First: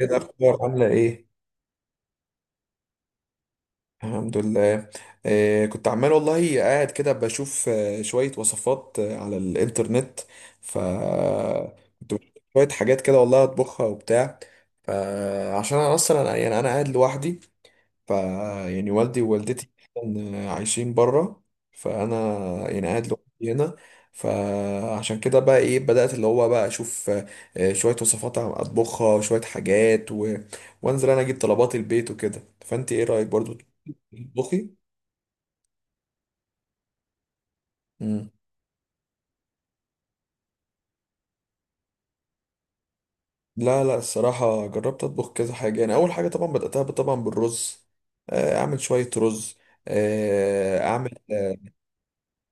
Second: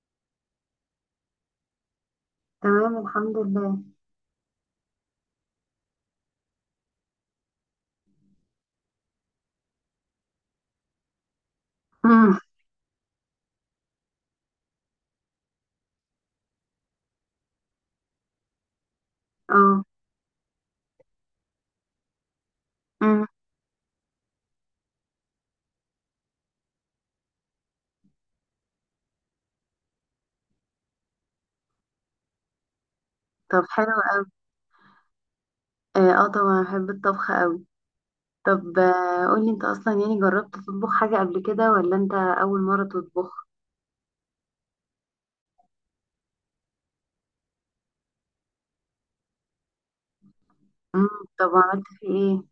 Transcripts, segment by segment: ايه الاخبار؟ عامله ايه؟ تمام، الحمد لله. الحمد لله. كنت عمال والله قاعد كده بشوف شويه وصفات على الانترنت. ف كنت بشوف امم شويه حاجات كده والله اطبخها وبتاع. فعشان انا اصلا يعني قاعد لوحدي. ف يعني والدي ووالدتي اه عايشين بره. فانا يعني قاعد امم لوحدي هنا. فعشان كده بقى ايه، بدأت اللي هو بقى اشوف شوية وصفات، عم اطبخها شوية حاجات وانزل انا اجيب طلبات البيت وكده. فانت ايه رأيك برضو طب حلو قوي. تطبخي؟ اه، طبعا بحب الطبخ قوي. مم. طب قولي انت اصلا، يعني جربت تطبخ حاجة قبل كده ولا انت اول مرة تطبخ؟ لا لا، الصراحة جربت أطبخ كذا حاجة. يعني أول حاجة طبعا بدأتها طبعا بالرز. أعمل شوية رز. آه، امم أعمل طب عملت في ايه؟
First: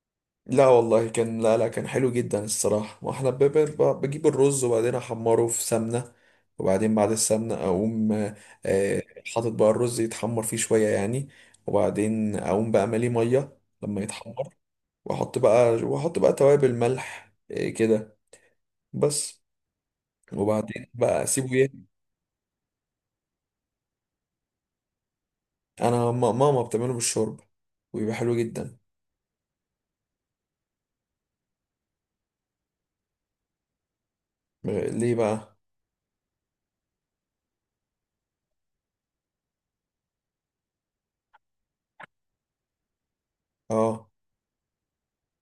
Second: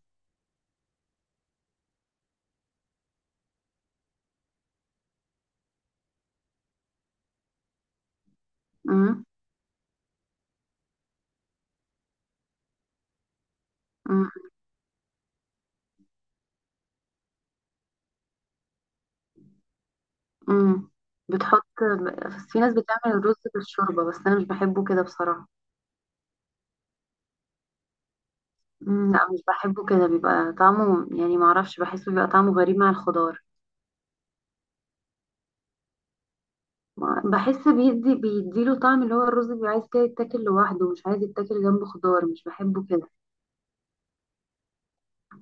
لا والله كان، لا لا كان حلو جدا الصراحة. واحنا بجيب الرز وبعدين احمره في سمنة، وبعدين بعد السمنة اقوم آه، امم حاطط بقى الرز يتحمر فيه شوية يعني. وبعدين اقوم بقى ماليه مية لما امم يتحمر، واحط بقى، واحط بقى توابل، ملح، كده بس. أمم. وبعدين بقى اسيبه بتحط، ايه. بس في ناس بتعمل الرز بالشوربة بس انا مش بحبه كده بصراحة. انا ماما بتعمله بالشوربة وبيبقى حلو جدا. أمم، لا مش بحبه كده، بيبقى طعمه، يعني معرفش، بحسه بيبقى طعمه غريب مع الخضار. ليه بقى؟ بحس بيدي، بيديله طعم، اللي هو الرز بيبقى عايز كده يتاكل لوحده، مش عايز يتاكل جنبه خضار، مش بحبه كده. اه.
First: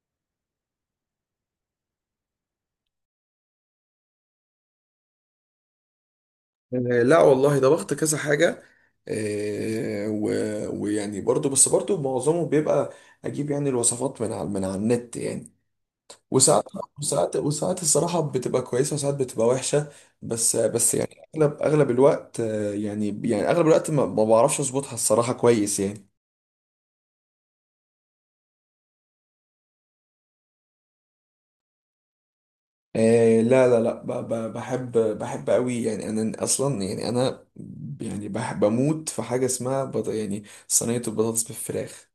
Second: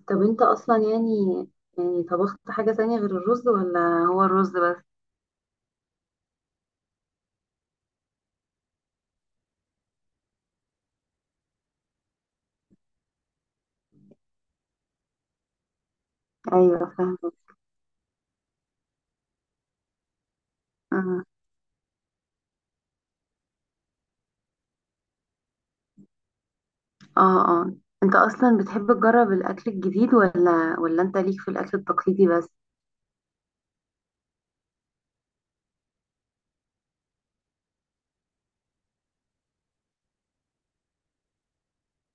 طب انت اصلا يعني، طبخت حاجة تانية غير الرز ولا هو الرز بس؟ آه، لا والله، ده ضغط كذا حاجة. ويعني برضو، بس برضو معظمه بيبقى أجيب يعني الوصفات من على، من على النت يعني. وساعات ايوه، فاهمة. وساعات الصراحة بتبقى كويسة، وساعات بتبقى وحشة. بس بس يعني اه. أغلب الوقت، يعني، يعني أغلب الوقت ما بعرفش أظبطها الصراحة كويس يعني. اه. آه. انت اصلا بتحب تجرب الاكل الجديد ولا انت ليك في الاكل التقليدي بس؟ لا لا لا، بحب، بحب قوي يعني. انا اصلا يعني انا يعني بحب اموت في حاجه اسمها يعني صينيه البطاطس بالفراخ.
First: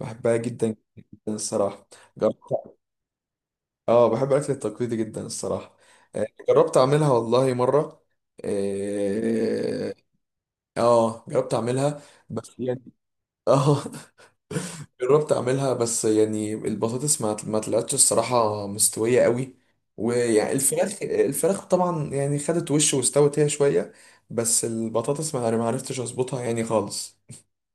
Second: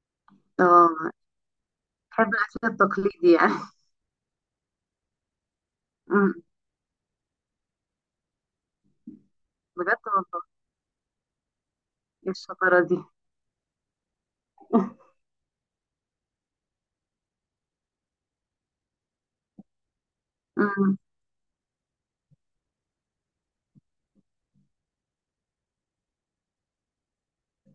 بحبها جدا اه، الصراحة. بتحب الاكل جربت. التقليدي يعني. اه، بحب الأكل التقليدي جدا الصراحة. أمم. جربت أعملها والله مرة. اه. بجد والله؟ جربت أعملها ايه بس الشطارة يعني. دي! اه جربت أعملها، بس يعني البطاطس ما طلعتش الصراحة مستوية قوي. ويعني أمم. الفراخ طبعا يعني خدت وش واستوت هي شوية. بس البطاطس ما عرفتش أظبطها يعني خالص.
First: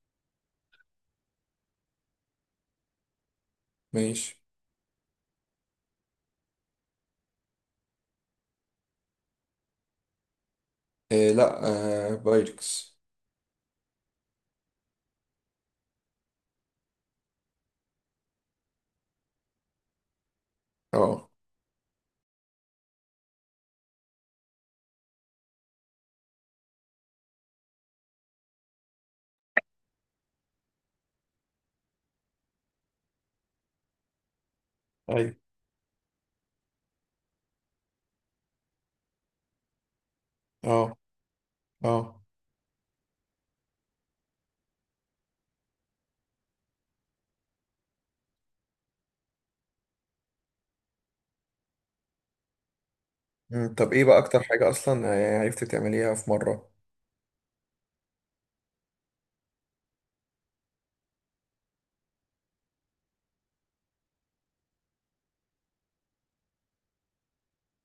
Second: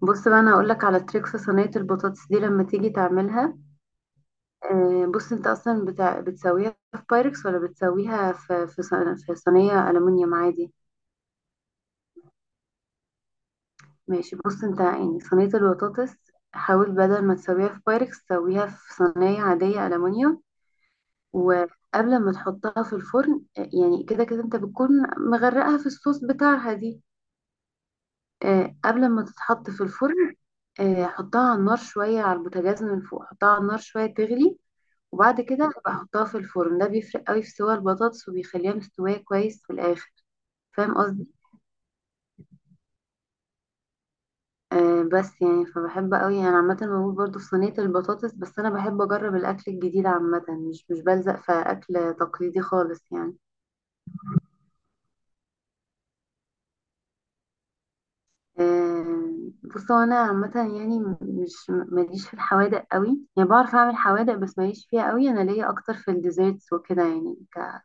بص بقى، انا هقول لك على تريكس صينية البطاطس دي لما تيجي تعملها. ماشي. بص، انت اصلا بتاع، بتسويها في بايركس ولا بتسويها في في صينيه الومنيوم عادي؟ لا، بايركس. ماشي، بص، انت يعني صينيه البطاطس، حاول بدل ما تسويها في بايركس تسويها في صينيه عاديه الومنيوم. اه. وقبل ما تحطها في الفرن، يعني كده كده انت بتكون مغرقها في الصوص بتاعها دي، قبل ما تتحط في الفرن، حطها على النار شويه على البوتاجاز من فوق، حطها على النار شويه تغلي، ايوه. وبعد كده بحطها في الفرن. ده بيفرق قوي في سوى البطاطس وبيخليها مستوية كويس في الآخر. اه. فاهم قصدي؟ اه. بس يعني، فبحب قوي انا عامة، بموت برضو في صينية البطاطس، بس انا بحب اجرب الاكل الجديد عامة، مش بلزق في اكل تقليدي خالص يعني. مم. طب ايه بقى اكتر حاجة اصلا عرفتي تعمليها في مرة؟ آه بص، هو انا عامة يعني مش ماليش في الحوادق قوي، يعني بعرف اعمل حوادق بس ماليش فيها قوي، انا ليا اكتر في الديزيرتس وكده يعني،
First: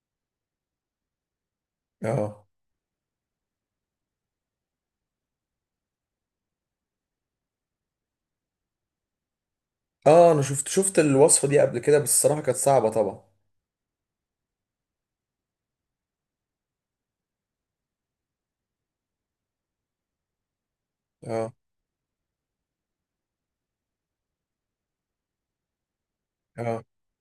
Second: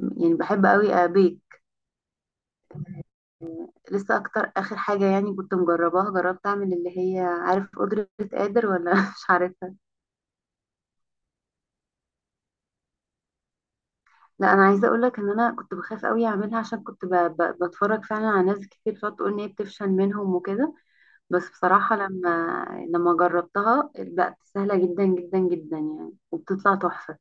يعني بحب قوي ابيك. اه. لسه اكتر اخر حاجه يعني كنت مجرباها، جربت اعمل اللي هي، عارف قدره قادر ولا مش عارفها؟ اه، انا شفت الوصفة دي قبل كده، بس الصراحة كانت صعبة طبعا. لا، انا عايزه اقول لك ان انا كنت بخاف قوي اعملها، عشان كنت بتفرج فعلا على ناس كتير فتقول ان هي بتفشل منهم وكده. بس اه. بصراحه لما جربتها، بقت سهله جدا جدا جدا يعني، وبتطلع اه. تحفه.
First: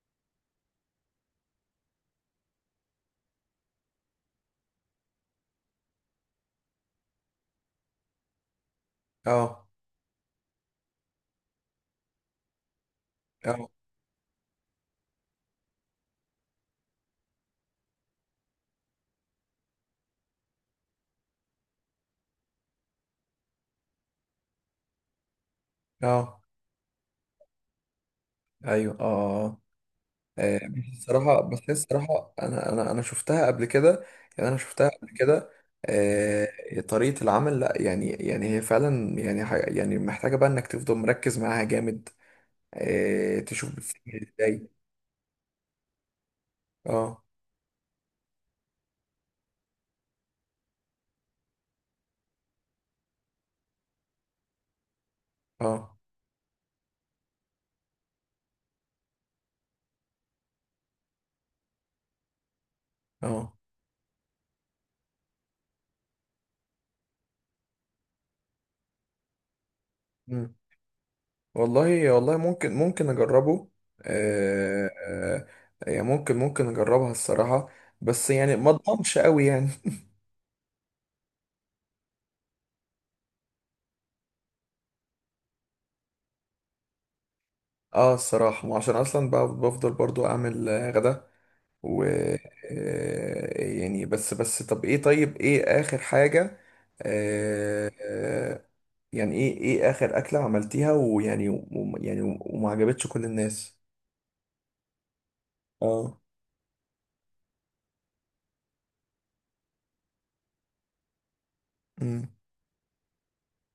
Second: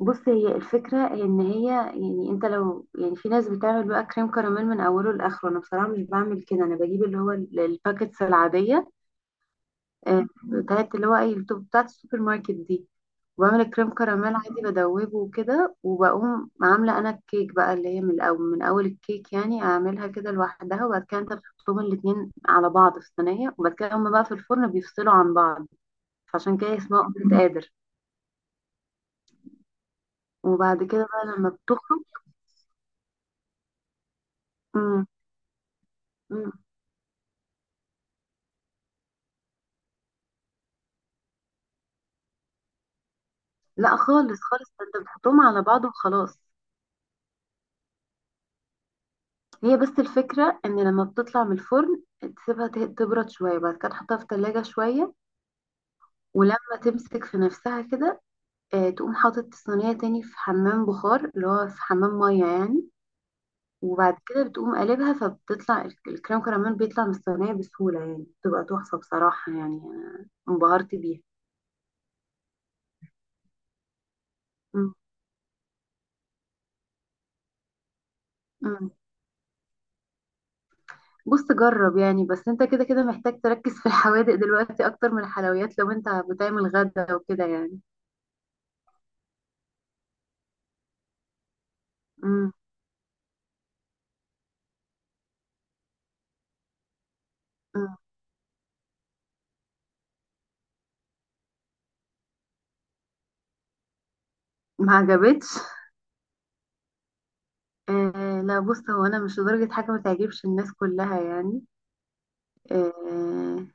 بص، هي الفكره ان هي، يعني انت لو، يعني في ناس بتعمل بقى كريم كراميل من اوله لاخره، انا بصراحه مش بعمل كده. انا بجيب اللي هو الباكتس العاديه، اه. بتاعت اللي هو ايه، التوب بتاعت السوبر ماركت دي، وبعمل اه. الكريم كراميل عادي بدوبه وكده، وبقوم عاملة انا الكيك بقى، اللي هي من الاول، من اول الكيك يعني اعملها كده لوحدها، وبعد كده انت بتحطهم الاتنين على بعض في صينية، وبعد كده هما بقى في الفرن بيفصلوا عن بعض، اه. فعشان كده اسمها اومليت قادر. ايوه. اه. اه. بس وبعد كده بقى الصراحة، لما بس هي بتخرج، الصراحة انا شفتها قبل كده. يعني انا شفتها مم. قبل كده. مم. آه، طريقة العمل. لا يعني، يعني هي فعلا يعني، يعني محتاجة بقى انك تفضل مركز معاها جامد. آه، تشوف لا بتتعمل خالص ازاي. خالص، ده انت بتحطهم على بعض وخلاص. اه. هي بس الفكرة ان لما بتطلع من الفرن، تسيبها تبرد شوية، بعد كده تحطها في التلاجة شوية، اه. ولما تمسك في نفسها كده، تقوم حاطط الصينية تاني في حمام بخار، اللي هو في حمام مية يعني، اه. وبعد كده بتقوم قلبها، فبتطلع الكريم كراميل بيطلع من الصينية بسهولة، يعني بتبقى تحفة بصراحة، يعني أنا انبهرت بيها. والله، والله ممكن، ممكن اجربه. آه، مم. آه، يعني ممكن، ممكن اجربها الصراحة. بس يعني ما مم. اضمنش قوي يعني. بص، جرب يعني، بس انت كده كده محتاج تركز في الحوادق دلوقتي أكتر من الحلويات، لو انت بتعمل غدا وكده يعني. اه الصراحة، ما عشان اصلا بقى بفضل برضو اعمل غدا. و مم. يعني، بس بس، طب ايه، طيب ايه اخر حاجة. آه، مم. آه، يعني ايه، ايه اخر اكلة عملتيها ويعني، يعني وما عجبتش كل الناس؟ ما عجبتش؟ اه. آه لا، بص، هو أنا مش لدرجة حاجة ما تعجبش الناس كلها يعني. امم. آه.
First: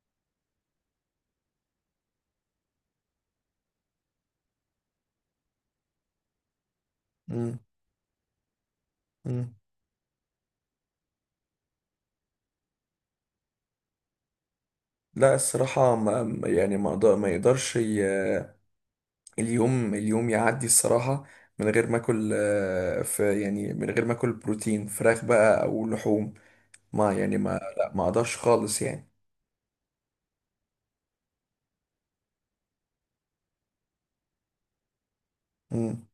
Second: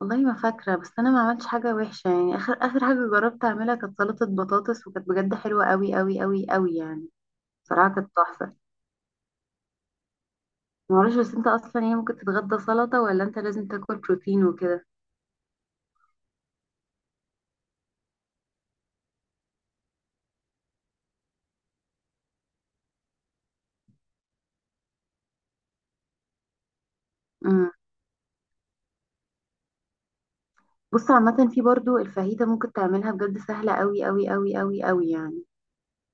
والله ما فاكرة، بس أنا ما عملتش حاجة وحشة يعني، آخر آخر حاجة جربت أعملها كانت سلطة بطاطس، وكانت بجد حلوة أوي أوي أوي أوي يعني، امم. بصراحة كانت تحفة. امم. معرفش بس، أنت أصلا يعني ممكن تتغدى سلطة ولا أنت لازم تاكل بروتين وكده؟ لا الصراحة، يعني ما يقدرش اليوم، اليوم يعدي الصراحة من غير ما اكل في يعني، من غير ما اكل بروتين، فراخ بقى او لحوم. ما يعني ما امم لا ما اقدرش خالص يعني. بص عامة، في برضو الفاهيتة ممكن تعملها، بجد سهلة أوي أوي أوي أوي أوي يعني. مم.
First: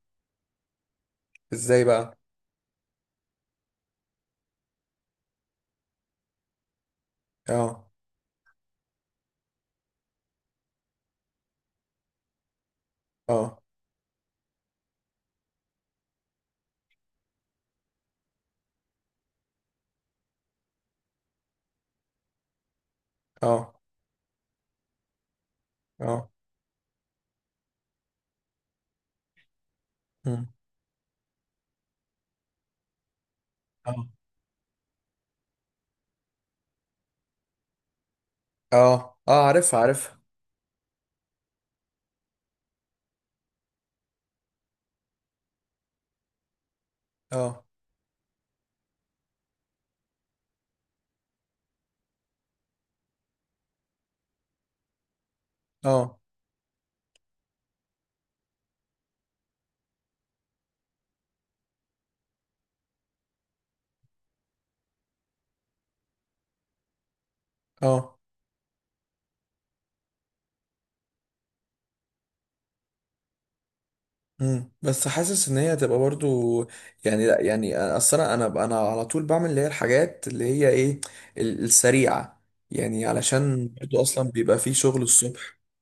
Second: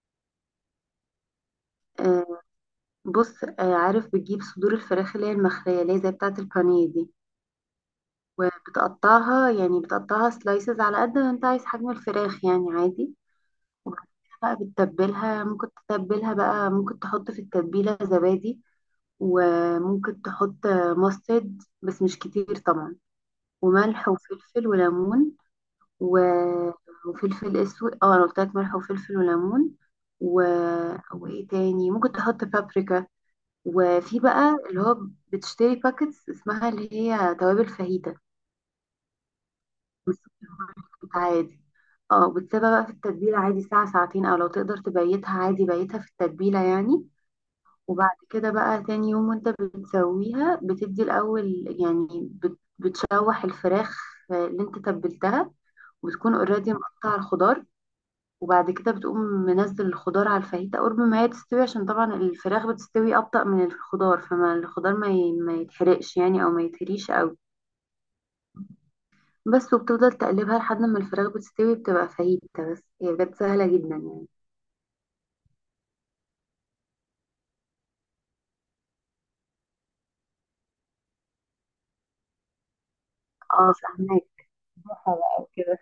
ازاي بقى؟ آه. بص، عارف بتجيب صدور الفراخ، اللي هي المخلية، اللي هي زي بتاعة البانيه دي، اه. وبتقطعها، يعني بتقطعها سلايسز على قد ما أنت عايز حجم الفراخ يعني عادي، اه. بقى بتتبلها، ممكن تتبلها بقى، ممكن تحط في التتبيلة زبادي، وممكن تحط ماسترد بس مش كتير طبعا، اه. وملح وفلفل وليمون، و... اه. وفلفل اسود، اه انا قلت لك ملح وفلفل وليمون، و... مم. وايه تاني، ممكن تحط بابريكا، اه. وفي بقى اللي هو، بتشتري باكتس اسمها اللي هي توابل فاهيتا، اه. اه عارفها مش عارفها. عادي. اه، بتسيبها بقى في التتبيلة عادي ساعة ساعتين، او لو تقدر تبيتها عادي بيتها في التتبيلة يعني، اه. وبعد كده بقى تاني يوم وانت بتسويها، بتدي الأول يعني بتشوح الفراخ اللي انت تبلتها، اه. وتكون اوريدي مقطع الخضار، وبعد كده بتقوم منزل الخضار على الفاهيتا قرب ما هي تستوي، عشان طبعا الفراخ بتستوي أبطأ من الخضار، فما الخضار ما يتحرقش يعني، أو ما يتهريش أوي. اه. بس، وبتفضل تقلبها لحد ما الفراخ بتستوي، بتبقى فاهيتا، بس هي بجد سهلة جدا يعني. مم. بس حاسس ان هي هتبقى برضو يعني. لا يعني، اصل انا على طول بعمل اللي هي الحاجات اللي هي ايه، السريعة يعني، اه، علشان برضو اصلا فاهمك. بيبقى فيه شغل بقى الصبح. وكده.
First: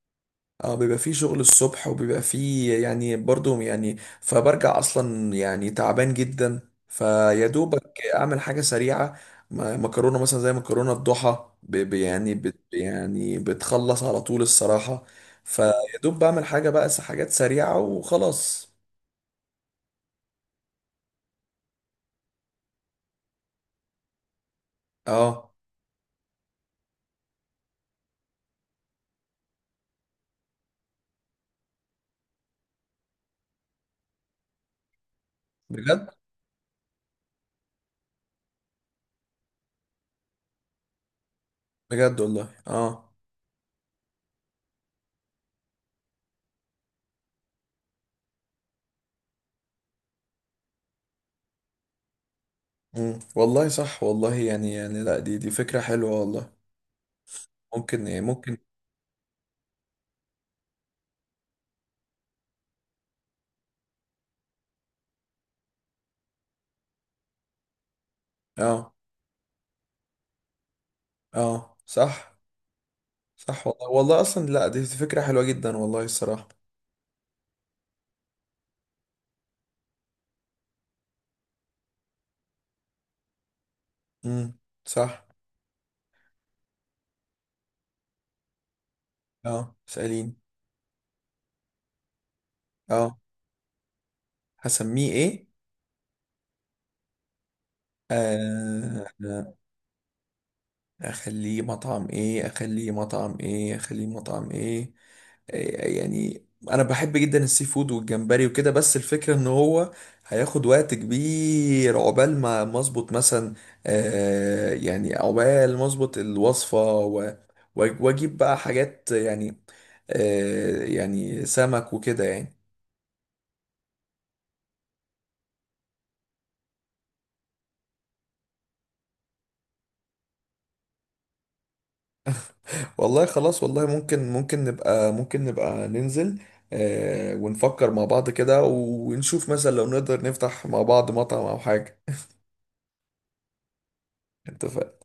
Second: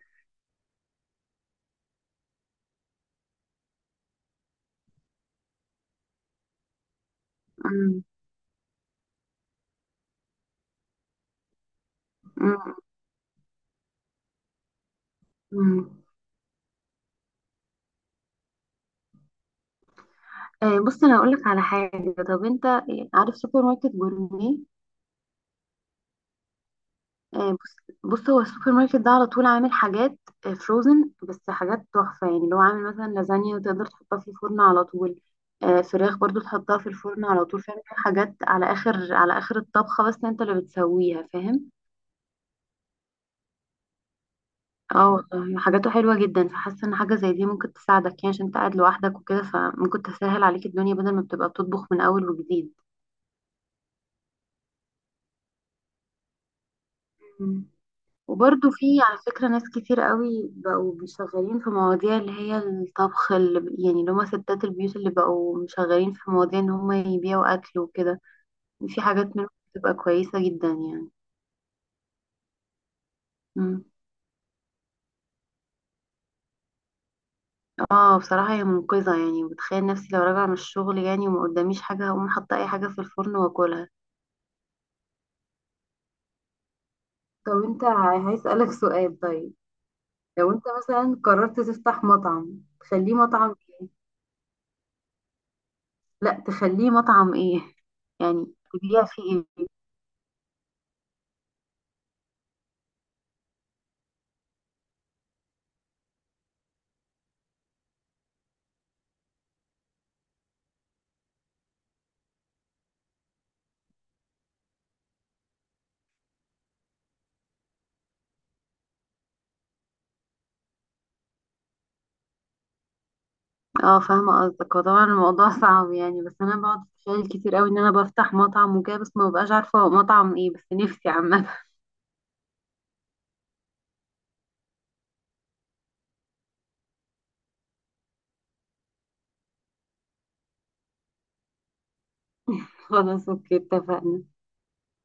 اه بيبقى فيه شغل الصبح وبيبقى فيه يعني برضو يعني، فبرجع اصلا يعني تعبان جدا، فيا دوبك أمم، اعمل حاجه سريعه. مكرونه مثلا زي مكرونه الضحى، يعني بت، أمم، يعني بتخلص على طول الصراحه. فيا أمم. دوب بعمل حاجه بقى، حاجات سريعه وخلاص. بص، انا هقول لك على حاجه. طب انت، عارف سوبر ماركت جورمي؟ اه. بص، بص، هو السوبر ماركت ده على طول عامل حاجات فروزن، بس حاجات تحفه يعني، اللي هو عامل مثلا لازانيا وتقدر تحطها في الفرن على طول، بجد؟ فراخ برضو تحطها في الفرن على طول، فاهم؟ حاجات على اخر، على اخر الطبخه، بس انت اللي بتسويها، فاهم؟ بجد والله. اه. اه والله، حاجاته حلوه جدا، فحاسه ان حاجه زي دي ممكن تساعدك يعني، عشان انت قاعد لوحدك وكده، فممكن تسهل عليك الدنيا بدل ما بتبقى بتطبخ من اول وجديد. مم. والله صح والله، يعني، يعني لا، دي فكره حلوه والله. مم. ممكن، إيه، ممكن. وبرضو في على فكرة ناس كتير قوي بقوا بيشغلين في مواضيع اللي هي الطبخ، اللي يعني اللي هما ستات البيوت اللي بقوا مشغلين في مواضيع ان هما يبيعوا اكل وكده، اه. في حاجات منهم بتبقى كويسة جدا يعني. اه. صح، صح مم. والله. والله اصلا لا، دي فكرة حلوة جدا والله الصراحة. اه بصراحة هي منقذة يعني، بتخيل نفسي لو راجعة من الشغل يعني وما قداميش حاجة، هقوم حاطة اي حاجة في الفرن واكلها. امم. صح. طب انت، هسألك سؤال. طيب، اه، سألين. لو انت مثلا قررت تفتح مطعم، تخليه اه، مطعم ايه؟ هسميه ايه؟ لا، تخليه مطعم ايه، يعني تبيع آه فيه آه، ايه؟ اخليه مطعم ايه، اخليه مطعم ايه، اخليه مطعم ايه؟ يعني انا بحب جدا السي فود والجمبري وكده. بس الفكره ان هو هياخد وقت كبير عقبال ما، ما اظبط مثلا. آه يعني، عقبال ما اظبط الوصفه واجيب بقى حاجات يعني، آه يعني سمك وكده يعني. اه فاهمة قصدك، هو طبعا الموضوع صعب يعني، بس انا بقعد اتخيل كتير قوي ان انا بفتح مطعم وكده، بس ما ببقاش عارفة هو مطعم ايه، بس نفسي عامة. والله خلاص، والله ممكن، ممكن نبقى، ممكن نبقى ننزل، آه، ونفكر مع بعض كده ونشوف مثلا لو نقدر نفتح مع بعض مطعم او حاجه. خلاص، اوكي، اتفقنا. اتفقنا.